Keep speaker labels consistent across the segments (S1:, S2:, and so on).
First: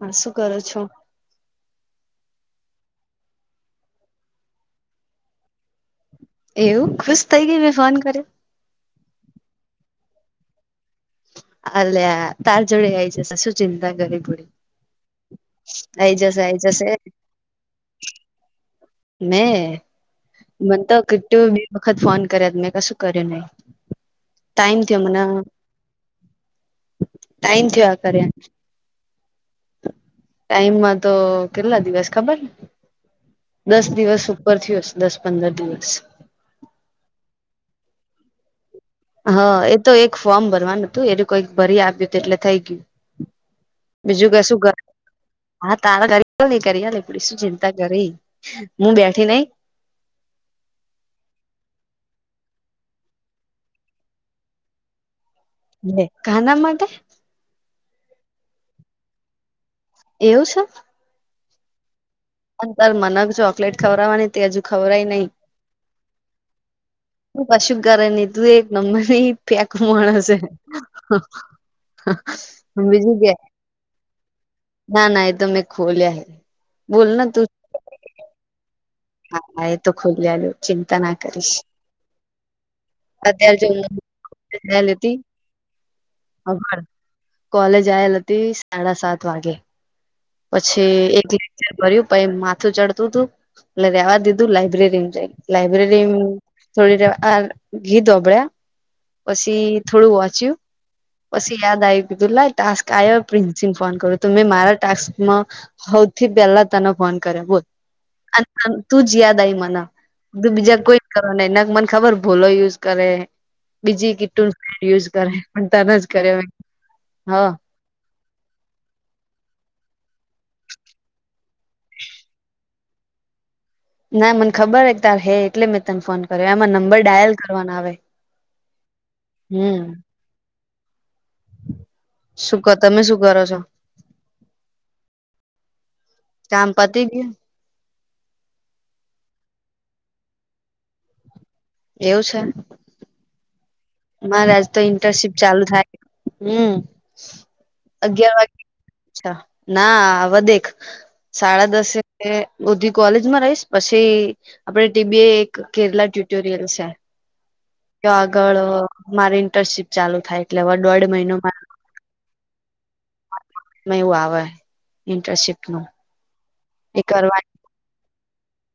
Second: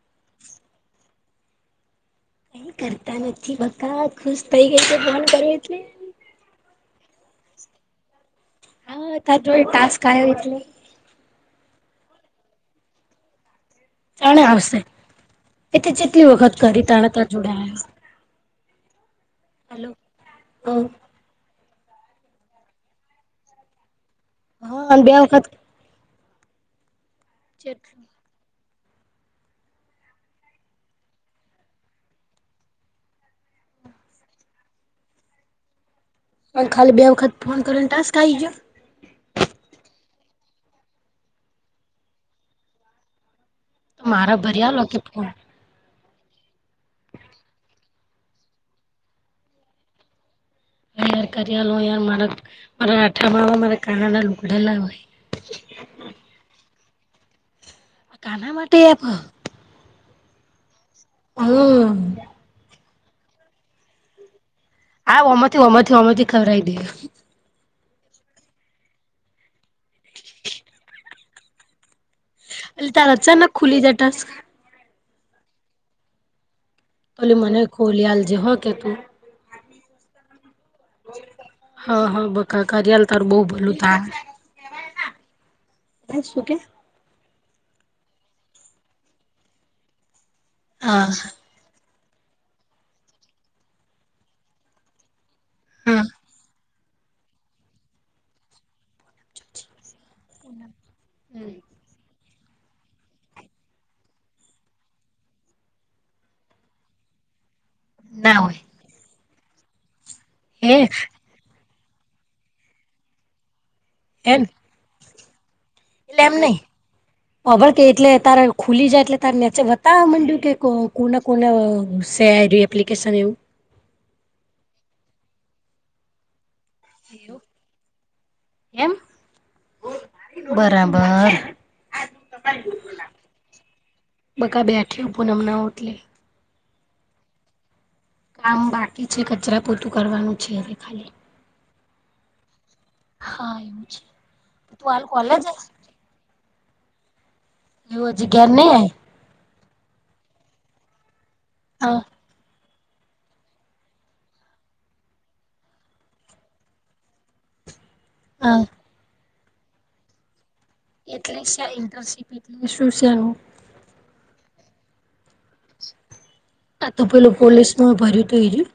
S1: હા શું કરો છો?
S2: કરતા નથી બકા ખુશ થઈ ગઈ છે ફોન કરે એટલે
S1: એવું ખુશ થઈ ગઈ મેં ફોન કર્યો
S2: હા તારી જોડે ટાસ્ક આયો એટલે
S1: અલ્યા તાર જોડે આય જસે શું ચિંતા
S2: જાણે
S1: કરી
S2: આવશે એ તે
S1: [unintelligible] આઈ
S2: જેટલી
S1: જશે
S2: વખત
S1: આઈ
S2: કરી
S1: જશે
S2: [unintelligible]
S1: મેં
S2: હલો
S1: મન
S2: હમ
S1: તો [unintelligible] વખત ફોન કર્યા મેં કશું કર્યું નહી ટાઈમ
S2: હા
S1: થયો
S2: અને બે
S1: મન
S2: વખત
S1: ટાઈમ થીયા
S2: જેટલું
S1: કરે ટાઈમમાં તો કેટલા દિવસ ખબર દસ દિવસ ઉપર થીયોશે દસ પંદર દિવસ
S2: પન ખાલી બે વખત ફોન કરી ને ટાસ્ક આય ગ્યો
S1: હા એ તો એક ફોર્મ ભરવાનું હતું એ તો કઈક ભરી આપ્યું એટલે થઈ ગયું.
S2: તો
S1: બીજું
S2: મારા
S1: કશું
S2: ભરી આલો
S1: [unintelligible]
S2: કે ફોન
S1: હા તારા કરી [unintelligible] શું ચિંતા કરી હું બેઠી નઈ
S2: [unintelligible]
S1: લે કાના માટે
S2: કાના માટે [unintelligible]
S1: એવું સ
S2: હમ્મ
S1: અંતર મનગ ચોકલેટ ખવરાવાની તે હજુ ખવરાઈ
S2: [unintelligible]
S1: તું કશું કરે ની તું એક નંબર ની ફેકુ માણસે.
S2: એટલે તારે અચાનક ખુલી જાય ટાસ્ક.
S1: ના ના એ તો મેં ખોલીયા હે. બોલ ને
S2: અલી
S1: તું
S2: મને ખોલી આલ જે હ કે તું.
S1: હા એ તો ખોલી આલું. ચિંતા ના કરીશ
S2: હા હા બકા કરિયાલ તારું બહુ
S1: અત્યારે
S2: ભલું થાય.
S1: જો લેતી.
S2: ભાઈ શું કે.
S1: કોલેજ આયેલ હતી સાડા સાત વાગે.
S2: હા
S1: પછી એક લેક્ચર ભર્યું પહી માથું ચડતું હતું એટલે રેવા દીધું લાઈબ્રેરીમાં જઈન.
S2: હા
S1: લાઈબ્રેરી. થોડી રેવા ગીત હોંભલા પછી થોડું વાંચ્યું. પછી યાદ આવ્યું કે લાય ટાસ્ક આવ્યો પ્રિન્સ ને ફોન કર તું મેં મારા ટાસ્ક. મા હવથી પેલા તને ફોન કર્યા બોલ
S2: ના
S1: અને
S2: હોય
S1: તને. તું જ યાદ આઈ મને તું
S2: હે
S1: બીજા કોઈ
S2: એમ
S1: કરો નક મને ખબર ભોલો યુઝ કરે. બીજી કીટ યુસ કરે. પણ તને જ
S2: એટલે એમ
S1: કર્યો
S2: નઈ
S1: હ
S2: હવે. કે એટલે તારે ખુલી જાય એટલે તારે નેચે બતાવા માંડ્યું કે કોને કોને સે આ રયુ એમ. એપ્લિકેશન એવું.
S1: ના મને ખબર હે તાર હે એટલે મેં તને ફોન કર્યો આ માર નંબ. નંબર ડાયલ કરવાનો આવે
S2: એમ
S1: હમ.
S2: બરાબર.
S1: શું કો તમે શું કરો છો
S2: બકા બેઠી હું પૂનમ ના ઓટલે.
S1: કામ પતિ ગયુ.
S2: કામ બાકી છે કચરા પોતું કરવાનું છે હવે ખાલી.
S1: એવું છે.
S2: હા એવું છે.
S1: મારે આજ તો
S2: તું હાલ
S1: ઇન્ટર્શીપ
S2: કોલેજ
S1: ચાલુ થાય હમ
S2: એવું હજી
S1: અગ્યાર
S2: ઘેર
S1: વાગ્યે.
S2: નહી આઈ
S1: અચ્છા ના વદેખ સાડા
S2: હા
S1: દસે. બધી કોલેજમાં રહીશ પછી આપડે ટીબી એ એક કેરલા ટ્યુટોરિયલ છે. તો આગળ
S2: હા
S1: મારી ઇન્ટર્શીપ ચાલુ થાય એટલે હવે દોઢ મહિનો.
S2: કઈ ઈન્ટરશીપ. [unintelligible]
S1: મે એવું આવે ઈન્ટર્શીપ નું.
S2: આ તો
S1: એ
S2: પેલું
S1: કરવા
S2: પોલીસ માં ભર્યું તું એ રયુ.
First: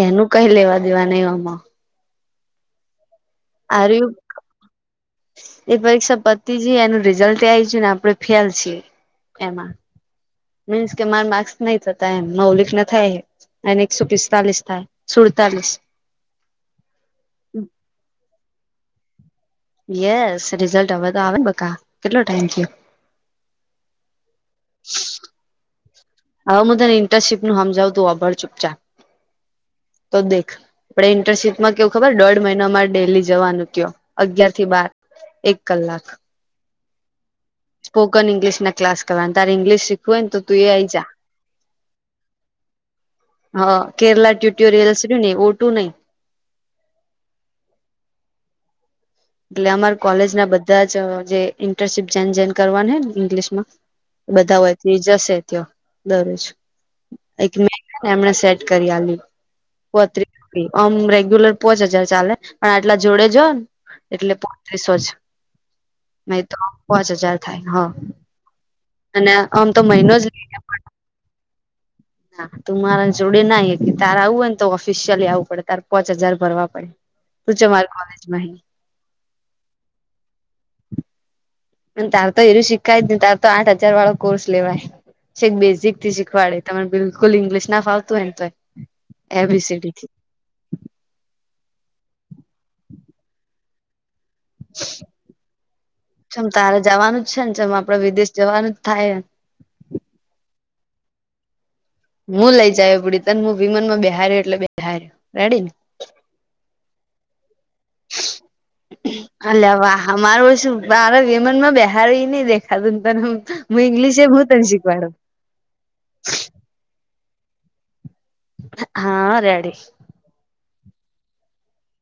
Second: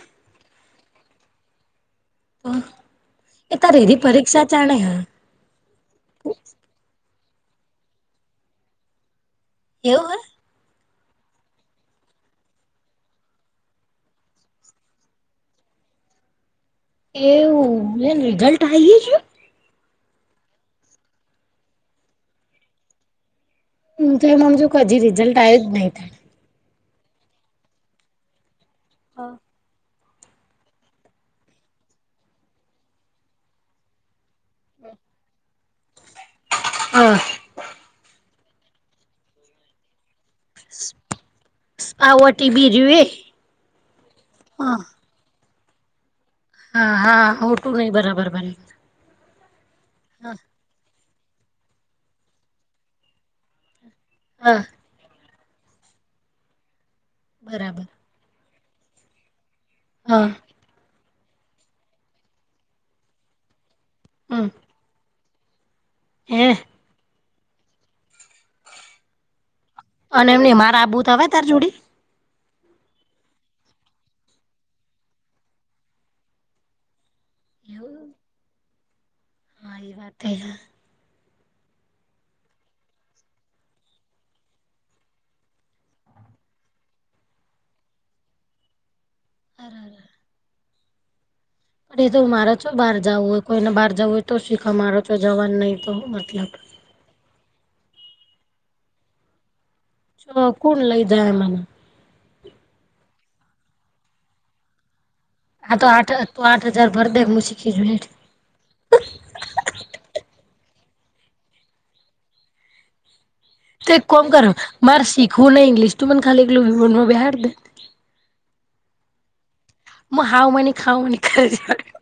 S1: એનું કઈ લેવા દેવા નઈ ઓમાં.
S2: તો એ રેરી
S1: આર્યુ
S2: પરીક્ષા ચાલે હે.
S1: એ પરીક્ષા પતી જી એનું રિઝલ્ટય આયી જ્યું ને આપણે ફેલ છીએ એમાં.
S2: એવું હે.
S1: મીન્સ કે મારે માર્ક્સ નઈ જતા એમ મૌલિક ના થાય. એન એકસો પિસ્તાલીસ થાય સુડતાલીસ.
S2: એવું હે ને રિઝલ્ટ આયી ગયું.
S1: યેસ રિઝલ્ટ હવે તો આવે ને બકા કેટલો ટાઈમ ગયો.
S2: હું તો એમ હમજુ કે હજી રિઝલ્ટ આવ્યું જ નહીં.
S1: હવે હું તને ઇન્ટર્શીપનું હમજાવું તું હોંભળ ચૂપચાપ.
S2: અ.
S1: તો દેખ આપણે ઇન્ટર્શીપમાં કેવું ખબર દોઢ મહિનામાં ડેલી જવાનું ત્યોં. અગિયાર થી બાર એક કલાક.
S2: [unintelligible]
S1: સ્પોકન ઈંગ્લિશ ના ક્લાસ કરવાના તારે ઈંગ્લિશ શીખવુ હોય ને તું એ આઈ જા.
S2: આ વટી બીજુએ.
S1: હ કેરલા ટ્યુટોરિયલ્સ રયુ ને એ ઓટું નહીં.
S2: હા હા ઓટું નઈ બરાબર બને.
S1: એટલે અમારા કોલેજના બધા જ જે ઈન્ટર્શીપ જેન જેન કરવાને ઇંગ્લિશ માં. બધા
S2: હા
S1: હોયથી જશે ત્યો દરરોજ એક મે
S2: બરાબર
S1: એમને સેટ કરી આલ્યું
S2: હા
S1: ગોત્રી અમ રેગ્યુલર પોચ હજાર ચાલે પણ આટલા જોડે જો એટલે
S2: હમ
S1: પચીસો જ
S2: હે
S1: નહી તો પોચ હજાર થાય હ. અને આમ તો મ
S2: અને એમને મારા આ બુટ આવે તારે જોડી.
S1: હા તું મારા જોડે નાઈ કે તારે આવું હોય ને તો ઓફિસિયલી આવવું પડે તારે પોચ હજાર ભરવા પડે. તું [unintelligible]
S2: એવું
S1: કોલેજમાં
S2: હા એ વાત
S1: [unintelligible] તાર તો આઠ હજાર વાળો કોર્સ લેવાય. છે બેઝિકથી શીખવાડે તમને બિલકુલ ઈંગ્લિશ ના ફાવતું હોયને તોય એ બી સિ દી
S2: અરે
S1: થી.
S2: પણ એ તો મારે ચો બહાર જાવું હોય કોઈને બાર જવું હોય તો શીખ મારો જવાનું નહીં તો હુ
S1: ચમ
S2: મતલબ
S1: તારે જવાનું જ છે ને જેમ આપડે વિદેશ જવાનું જ થાયે એમ
S2: શ કોણ લઈ જાય મને.
S1: હું લઈ જાય પડી તને હું વિમનમાં [unintelligible] એટલે ઠાઆય
S2: હા તો આઠ તો આઠ હજાર ભર દે મુ [unintelligible]
S1: [unintelligible] મારે વિમાનમાં બેહારી ની ડે દેખાતું ને તને હું.
S2: તો એક
S1: ઇંગ્લિશ
S2: કોમ
S1: એ હું
S2: કર
S1: તને
S2: મારે
S1: શીખવાડું
S2: શીખવું ને ઇંગ્લિશ તું મને ખાલી. [unintelligible]
S1: હાઆ રેડિ.
S2: હ હાઉ મને ખાઉ મને [unintelligible]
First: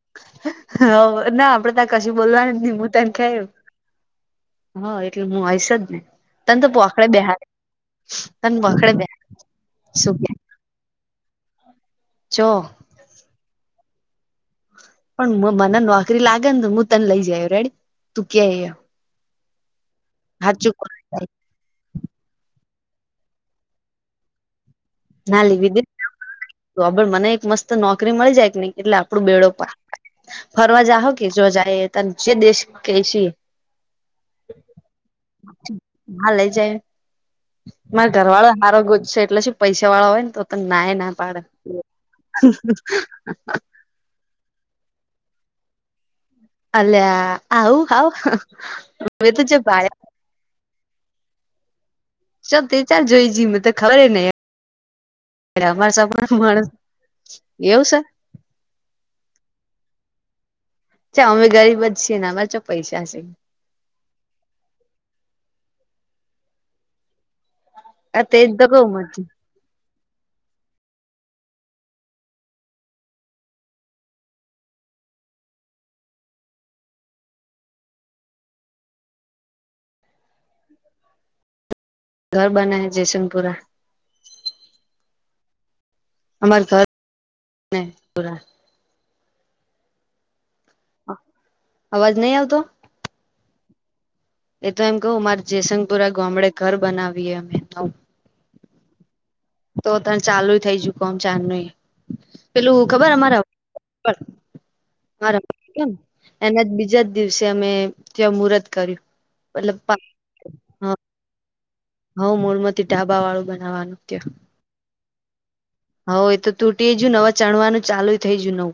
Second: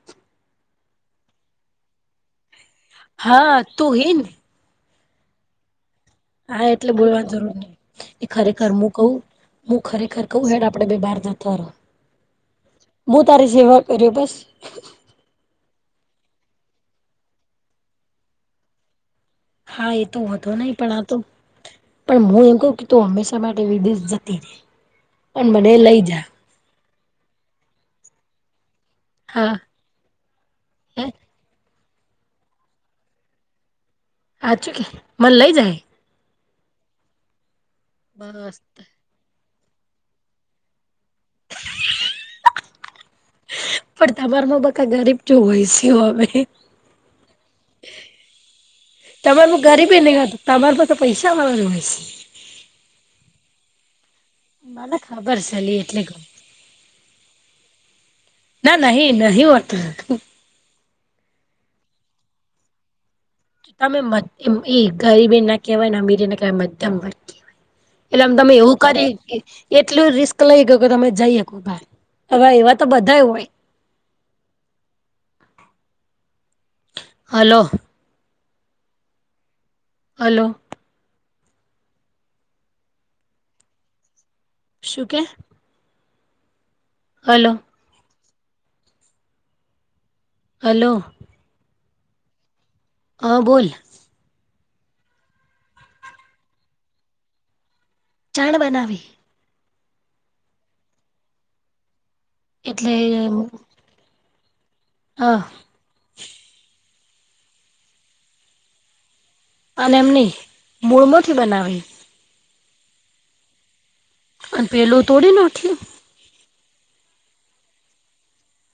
S1: હ ના આપડે ત્યાં કશું બોલવાની નહી હું તને કેયુ
S2: હા તું હે ને
S1: હા એટલે હું હશજ ને તને
S2: હા
S1: તો
S2: એટલે
S1: પોખડે
S2: બોલવાની
S1: બેહાડ
S2: જરૂર નહી એ
S1: તને
S2: ખરેખર હું
S1: પોખડે
S2: કવું
S1: બેહાડ
S2: હું
S1: શું
S2: ખરેખર
S1: કે
S2: કવું હેડ આપડે બે બાર તર
S1: જો
S2: હુ તારી [unintelligible]
S1: પણ મને નોકરી લાગે ને હું તને લઈ જય રેડી તું કે ઈ
S2: હા એ તો વાંધો નહી પણ આતો પણ હું એમ કહું કે તું હંમેશા માટે વિદેશ જતી રે પણ
S1: ના લી
S2: મને
S1: વી
S2: લઈ જા
S1: તો મને એક મસ્ત નોકરી મળી જાય કે નહી એટલે આપડું બેડો
S2: હા
S1: પાડ ફરવા
S2: હે
S1: જાહો કે જો જાય ત જે દશ કે જે ઈ
S2: હચું કે મને લઈ જાય
S1: હા લઇ જાય મારે ઘર વાળો
S2: બસ
S1: હારો ગોજશે એટલે પૈસા વાળા હોય ને તો તને નાયે ના પાડે
S2: પણ તમાર માં બકા ગરીબ જો હોય છે હવે
S1: અલ્યા આવું હાવ હવે તો
S2: તમારુ
S1: જે ભાઈ
S2: ગરીબી ની હોય તમારમાં તો પૈસા વાળા હોય છે
S1: ચાલ તે ક્યા જોઈ જઈ મને ખબર નઈ
S2: મને ખબર છે લી એટલે કઉ
S1: [unintelligible] એવું છે
S2: ના ના નહી હોતું
S1: ચ અમે ગરીબ જ છીએ ને અમારે ચ પૈસા છે
S2: અમે મધ્યમ ઈ ગરીબ એ ના કહેવાય ને અમીર એ ના કેહેવાય મધ્યમ વર્ગી એટલે
S1: આ
S2: આમ
S1: તેજ
S2: તમે
S1: તો
S2: એવું
S1: કઉ મન
S2: કરી એટલું રિસ્ક લઈ ગયું કે તમે જઈ શકો ભાઈ હવે એવા તો બધા હોય
S1: આ છે
S2: હલોો હલોો
S1: ઘર બના હ જયસનપુરા
S2: શું કે
S1: અમાર સર
S2: હલો
S1: મે પરા
S2: હલો
S1: અવાજ નહી આવતો
S2: હ બોલ
S1: એ તો એમ કહ મારે જેયસંગપુરા ગામડે ઘર બનાવીએ અમે તો
S2: ચાણ બનાવી
S1: તો ત ચાલુ થઈ જુક આમ ચા ન પેલું
S2: એટલે
S1: ખબર અમારા
S2: હા
S1: બરાબર કેમ એના જ બીજા જ દિવસે અમે ત્યાં મુહૂર્ત કર્યું મતલબ
S2: અને એમની મૂળમોથી બનાવી
S1: હઉ મૂળમાંથી ઢાબા વાળું બનાવવાનું કું
S2: અને પેલું તોડી ના ઉઠ્યું
S1: હઉ એ તો તૂટીય ન હવા ચણવાનું ચાલુ થઈ ગયું નવું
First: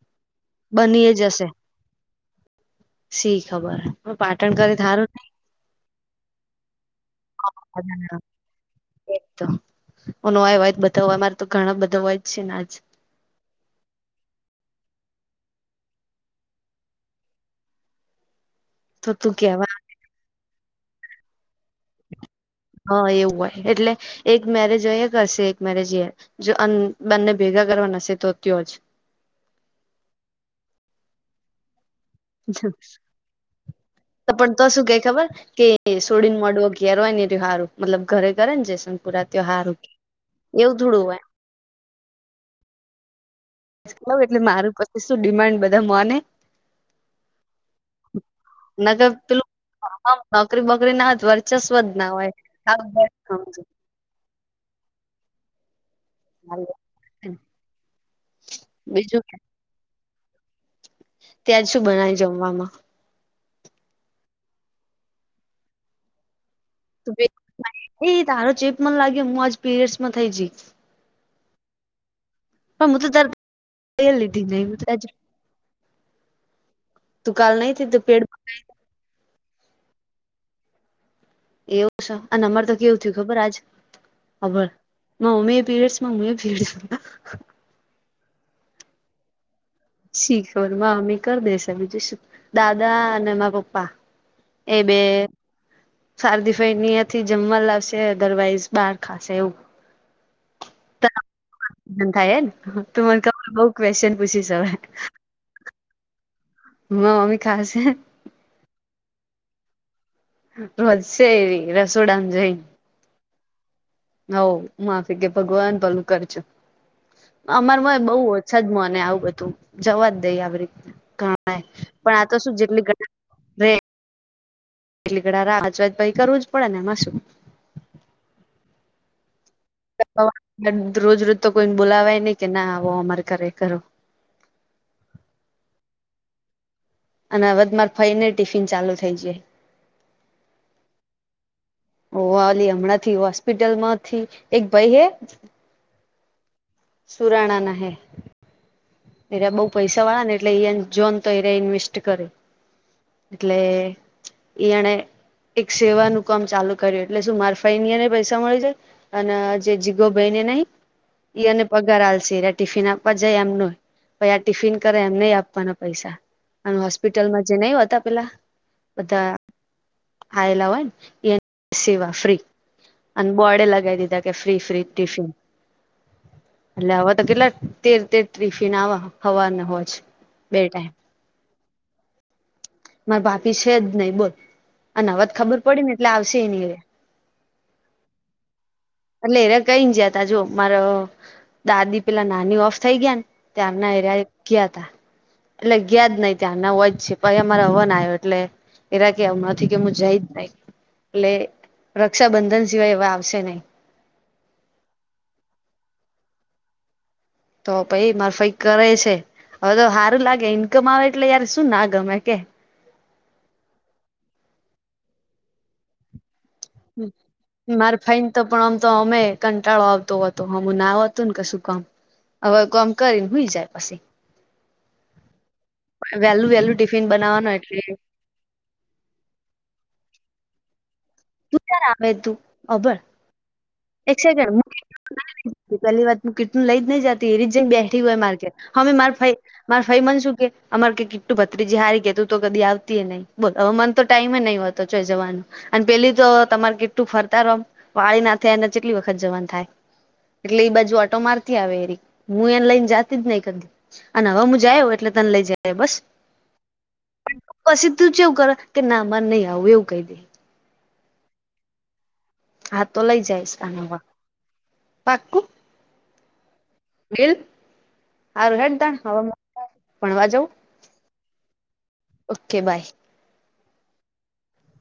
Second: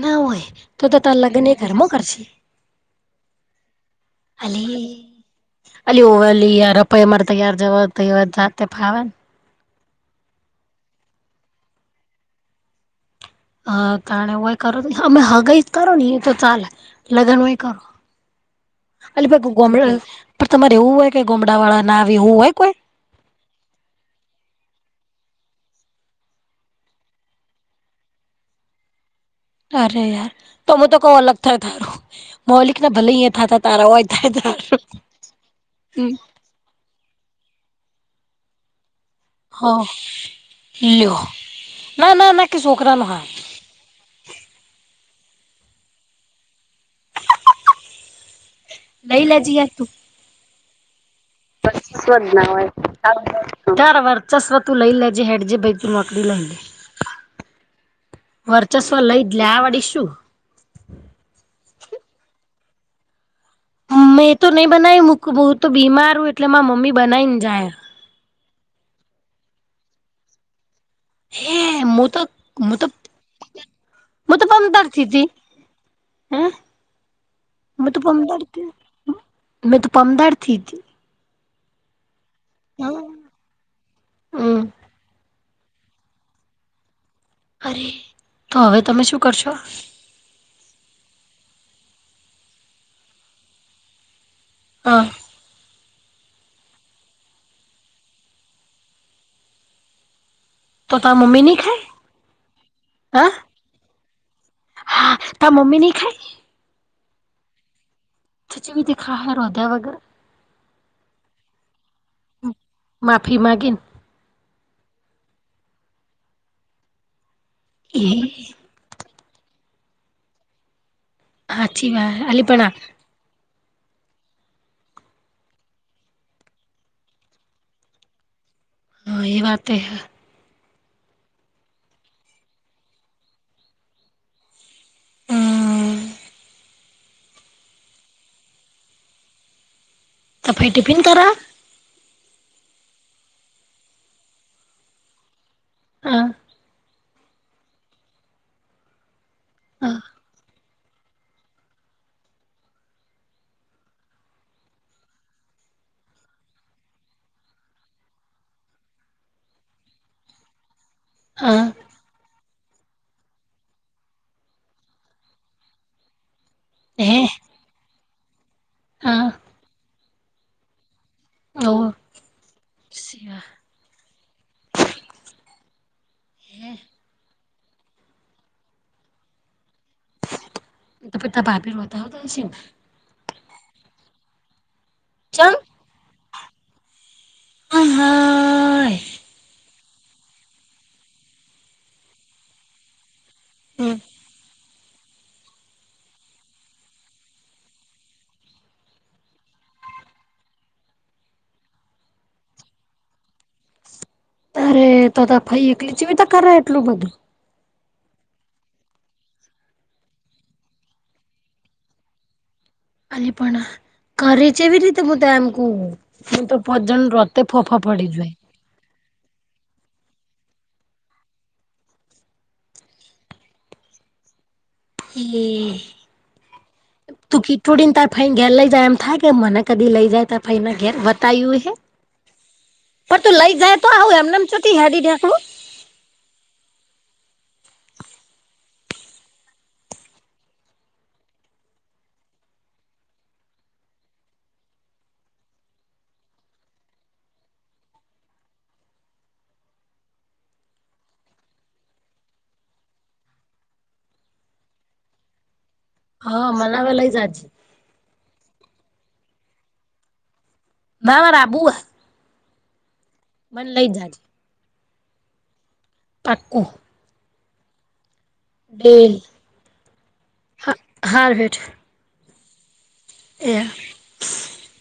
S2: ના હોય તો ત
S1: બની
S2: તર
S1: જશે
S2: લગ્ન એ ઘરમાં કરશે
S1: સી ખબર હ પાટણ
S2: અલી
S1: કરી ધારું
S2: અલી ઓવેલી યાર રપાઈ મારે તૈયાર જવા જાતે ફાવ
S1: તો ન આય વાય બધા મારે તો ઘણા બધા હોય જ છે ને આજ
S2: હ તણે હોય કરો અમે હગઈ કરો ને એ તો ચાલે લગ્ન હોય કરો
S1: [inaudible]
S2: અ ભાઈ
S1: કેવા
S2: ગમડા તમારે એવું હોય કે ગમડા વાળા ના આવી એવું હોય કોઈ
S1: હા એવું હોય એટલે એક મેરેજ હોય કરશે એક મેરેજ જો બંને ભેગા કરવા નસે તો તયો જ
S2: અરે યાર તોમેું તો કઉ અલગ થાય તારું મૌલિક ના ભલે અહીંયા થતા તારા હોય થાય
S1: પણ તો
S2: તારું
S1: શું ક ખબર કે સોડીન મોડવ કેરો ને તિહારો મતલબ ઘરે ઘર જ
S2: હ લ
S1: હોય
S2: ના ના ના કેસું ઓકરા નહય
S1: એટલે મારું પાસે શું ડિમાન્ડ બધા મોને ના કે
S2: લઈ
S1: પેલું
S2: લેજે યાર તું
S1: નોકરી બકરી ના દ વાર ચસ્વત ના હોયજ
S2: તર વર્ચસ્વતું લઈ લેજે હેડ જેે ભાઈ મકડી લઈ લે વર્ચસ્વ
S1: બીજું
S2: લઈ જ લે આ વાળી શું
S1: ત્યાંજ શું બનાવી જમવામાં
S2: મેં તો નહી બનાવી મક બહુ તો બીમાર હું એટલે મા મમ્મી બનાવીને જાય
S1: એ તારો ચેપ મન લાગે હું આજ પીરિયડ્સ માં થઈ જઈ
S2: હે હું તો
S1: પણ હું તો તારે
S2: હું તો
S1: લધી નહી ત
S2: પમદારથી હતી હે
S1: તું કાલહીું પેટ
S2: મે તો પમદરથી હતી
S1: એવું છે અને અમાર તો કેવું થયું ખબર આજ
S2: હમ
S1: ખભર મમ્મી પીરયડ ના મુ ભીડસ
S2: અરે તો હવે તમે શું કરશો
S1: શીખર મમ્મી કરી દેશે બીજું શું દાદા અને મા પપ્પા એ
S2: હા
S1: બે શારદી ફાઈ થી જમવા લાવશે અધરવાઈઝ બહાર ખાશે એવું
S2: તો તાર મમ્મી નહી ખાય
S1: [unintelligible] તો તમે
S2: હા
S1: બઉ ક્વેશ્ચન પૂછો છો હે
S2: તા મમ્મીની ખાય.
S1: હા મમ્મી ખશે.
S2: ખીચડી તે ખાહે રાધેયા વગર.
S1: હશે એરી રસોડા ને જઈ.
S2: માફી માગીન
S1: હવ માફી કે ભગવાન ભલું કરજો.
S2: એ
S1: અમારમાંય બહુ ઓછ જમાં અને આવું બધું જવા જ દઈ આવી રીત ને ઘણા
S2: હાચી
S1: [unintelligible] પણ
S2: વાત
S1: આતો
S2: અલી
S1: શું જેટલી ઘટના રે એટલી ઘડા રાજવાજ ભાઈ કરવું જ પડે નેમાં શું.
S2: હા એ વાતે
S1: તો રોજ રોજ તો કોઈને બોલાવાય નહી કે ના આવો અમારે ઘરે કરો.
S2: હમ્મ
S1: અને હવેમાર ફઈ ને ટિફિન ચાલુ થઈ જાય.
S2: તો ફઈ ટીફિન તો રાખ.
S1: ઓ વાલી હમણાં થી હોસ્પિટલ માંથી એક ભાઈ હે
S2: હા.
S1: સુરાણા ના હે. એરા બહુ
S2: હા
S1: પૈસા વાળા ને એટલે એ જોન તો એ ઇન્વેસ્ટ કરે એટલે યાણે એક સેવાનું કામ ચાલુ કર્યું એટલે શું મારફાઈને પૈસા મળી જાય. અને જે જીગો ભાઈ ને નહીં એને
S2: હા
S1: પગાર હાલશે ટિફિન આપવા જાય એમનું પાહિ આ ટિફિન કરે એમ ને આપવાના પૈસા અને
S2: હે
S1: હોસ્પિટલમાં જે નહીં હોતા પેલા.
S2: હા
S1: બધા ખાયલા હોય ને એ
S2: ઓ
S1: સિવા ફ્રી અને
S2: શિવા
S1: બોર્ડે લગાવી દીધા કે ફ્રી ફ્રી ટિફિન. એટલે આવા તો કેટલા તેર તેર ટિ ટિફિન હવ હાવારના હોય છે બે ટાઈમ.
S2: તો પિ તા ભાભીર વધાવતા હશે.
S1: મારા ભાભી છે જ નહી બોલ અને હવેત
S2: ચમ
S1: ખબર પડી ને એટલે આવશે નહિ એ.
S2: આમ હા.
S1: એટલે એને કઈ જયા તા જો મારા દાદી પેલા નાની ઓફ થઈ ગયા ને ત્યારના
S2: હમ્મ
S1: એરિયા કયા હતા. એટલે ગયા જ નહિ ત્યાંના હોય જ છે પછી અમારે હવન આવ્યો એટલે એરા કે આવું નથી કે હું જઈ જ નહીં. એટલે રક્ષાબંધન સિવાય એવા આવશે નહિ.
S2: અરે તો તો ફાઈ એકલી ચીવીતા કરે એટલું બધું.
S1: તો પાઈ મારફાઈ કરે છે હવે તો સારું લાગે ઈન્કમ આવે એટલે યાર શું ના ગમે કે.
S2: અરે પણ કરી જેવી રીતે હું તો એમ કહું. હું તો ભજન રતે ફોફા
S1: માર
S2: પડી
S1: ફઈને
S2: જાય.
S1: તો પણ આમ તો અમે કંટાળો આવતો હતો હમું ના હતું ને કશું કામ. હવે કોમ કરીને હુઈ જાય પછી.
S2: એ
S1: વેલું વેલું ટિફિન બનાવાનું એટલે
S2: ફઈ ઘેર લઇ જાય એમ થાય કે મને કદી લઈ જાય તો ફને ઘેર બતાય્યું હે.
S1: આવે તું અભણ
S2: પણ તું લઈ જાય તો આવું
S1: એક
S2: એમને એમ
S1: સેકન્ડ
S2: [unintelligible] હેરી દેખડું.
S1: પેલી વાત હું કીટન લઈ જ નઈ જતી એ ર જઈ બેઠી હોય માર્કેટ હમે માર ફઈ મારે ફાઈ મનશું કે અમારે કે કીટું ભત્રીજી સારી કે તું તો કદી આવતીય નહી. બોલો હવે મન તો ટાઈમેમ નહી હોતો જો જવાનું. અને પેલી તો તમારે કેટલું ફરતા રોમ વાળી ના થાય એને કેટલી વખત જવાનું થાય. એટલે એઈ બાજુ ઓટો મારતી આવે એ હું એને લઈને જાતી જ નહી કદી. અને હવે હું જાય એટલે તને લઇ જાય બસ.
S2: હા મને હવે લઈ જાજે.
S1: પછી તું ચાવું કરે કે ના માર નહી આવું એવું કહી દે.
S2: નવરા [unintelligible]
S1: હા તો લઈ જાયશ આ
S2: જાજે
S1: પાકુ -
S2: પાકુ -
S1: બીલ સારું હે ત હ ભણવા જવ-
S2: હારભેટ-
S1: ઓકે બાય-
S2: એયા-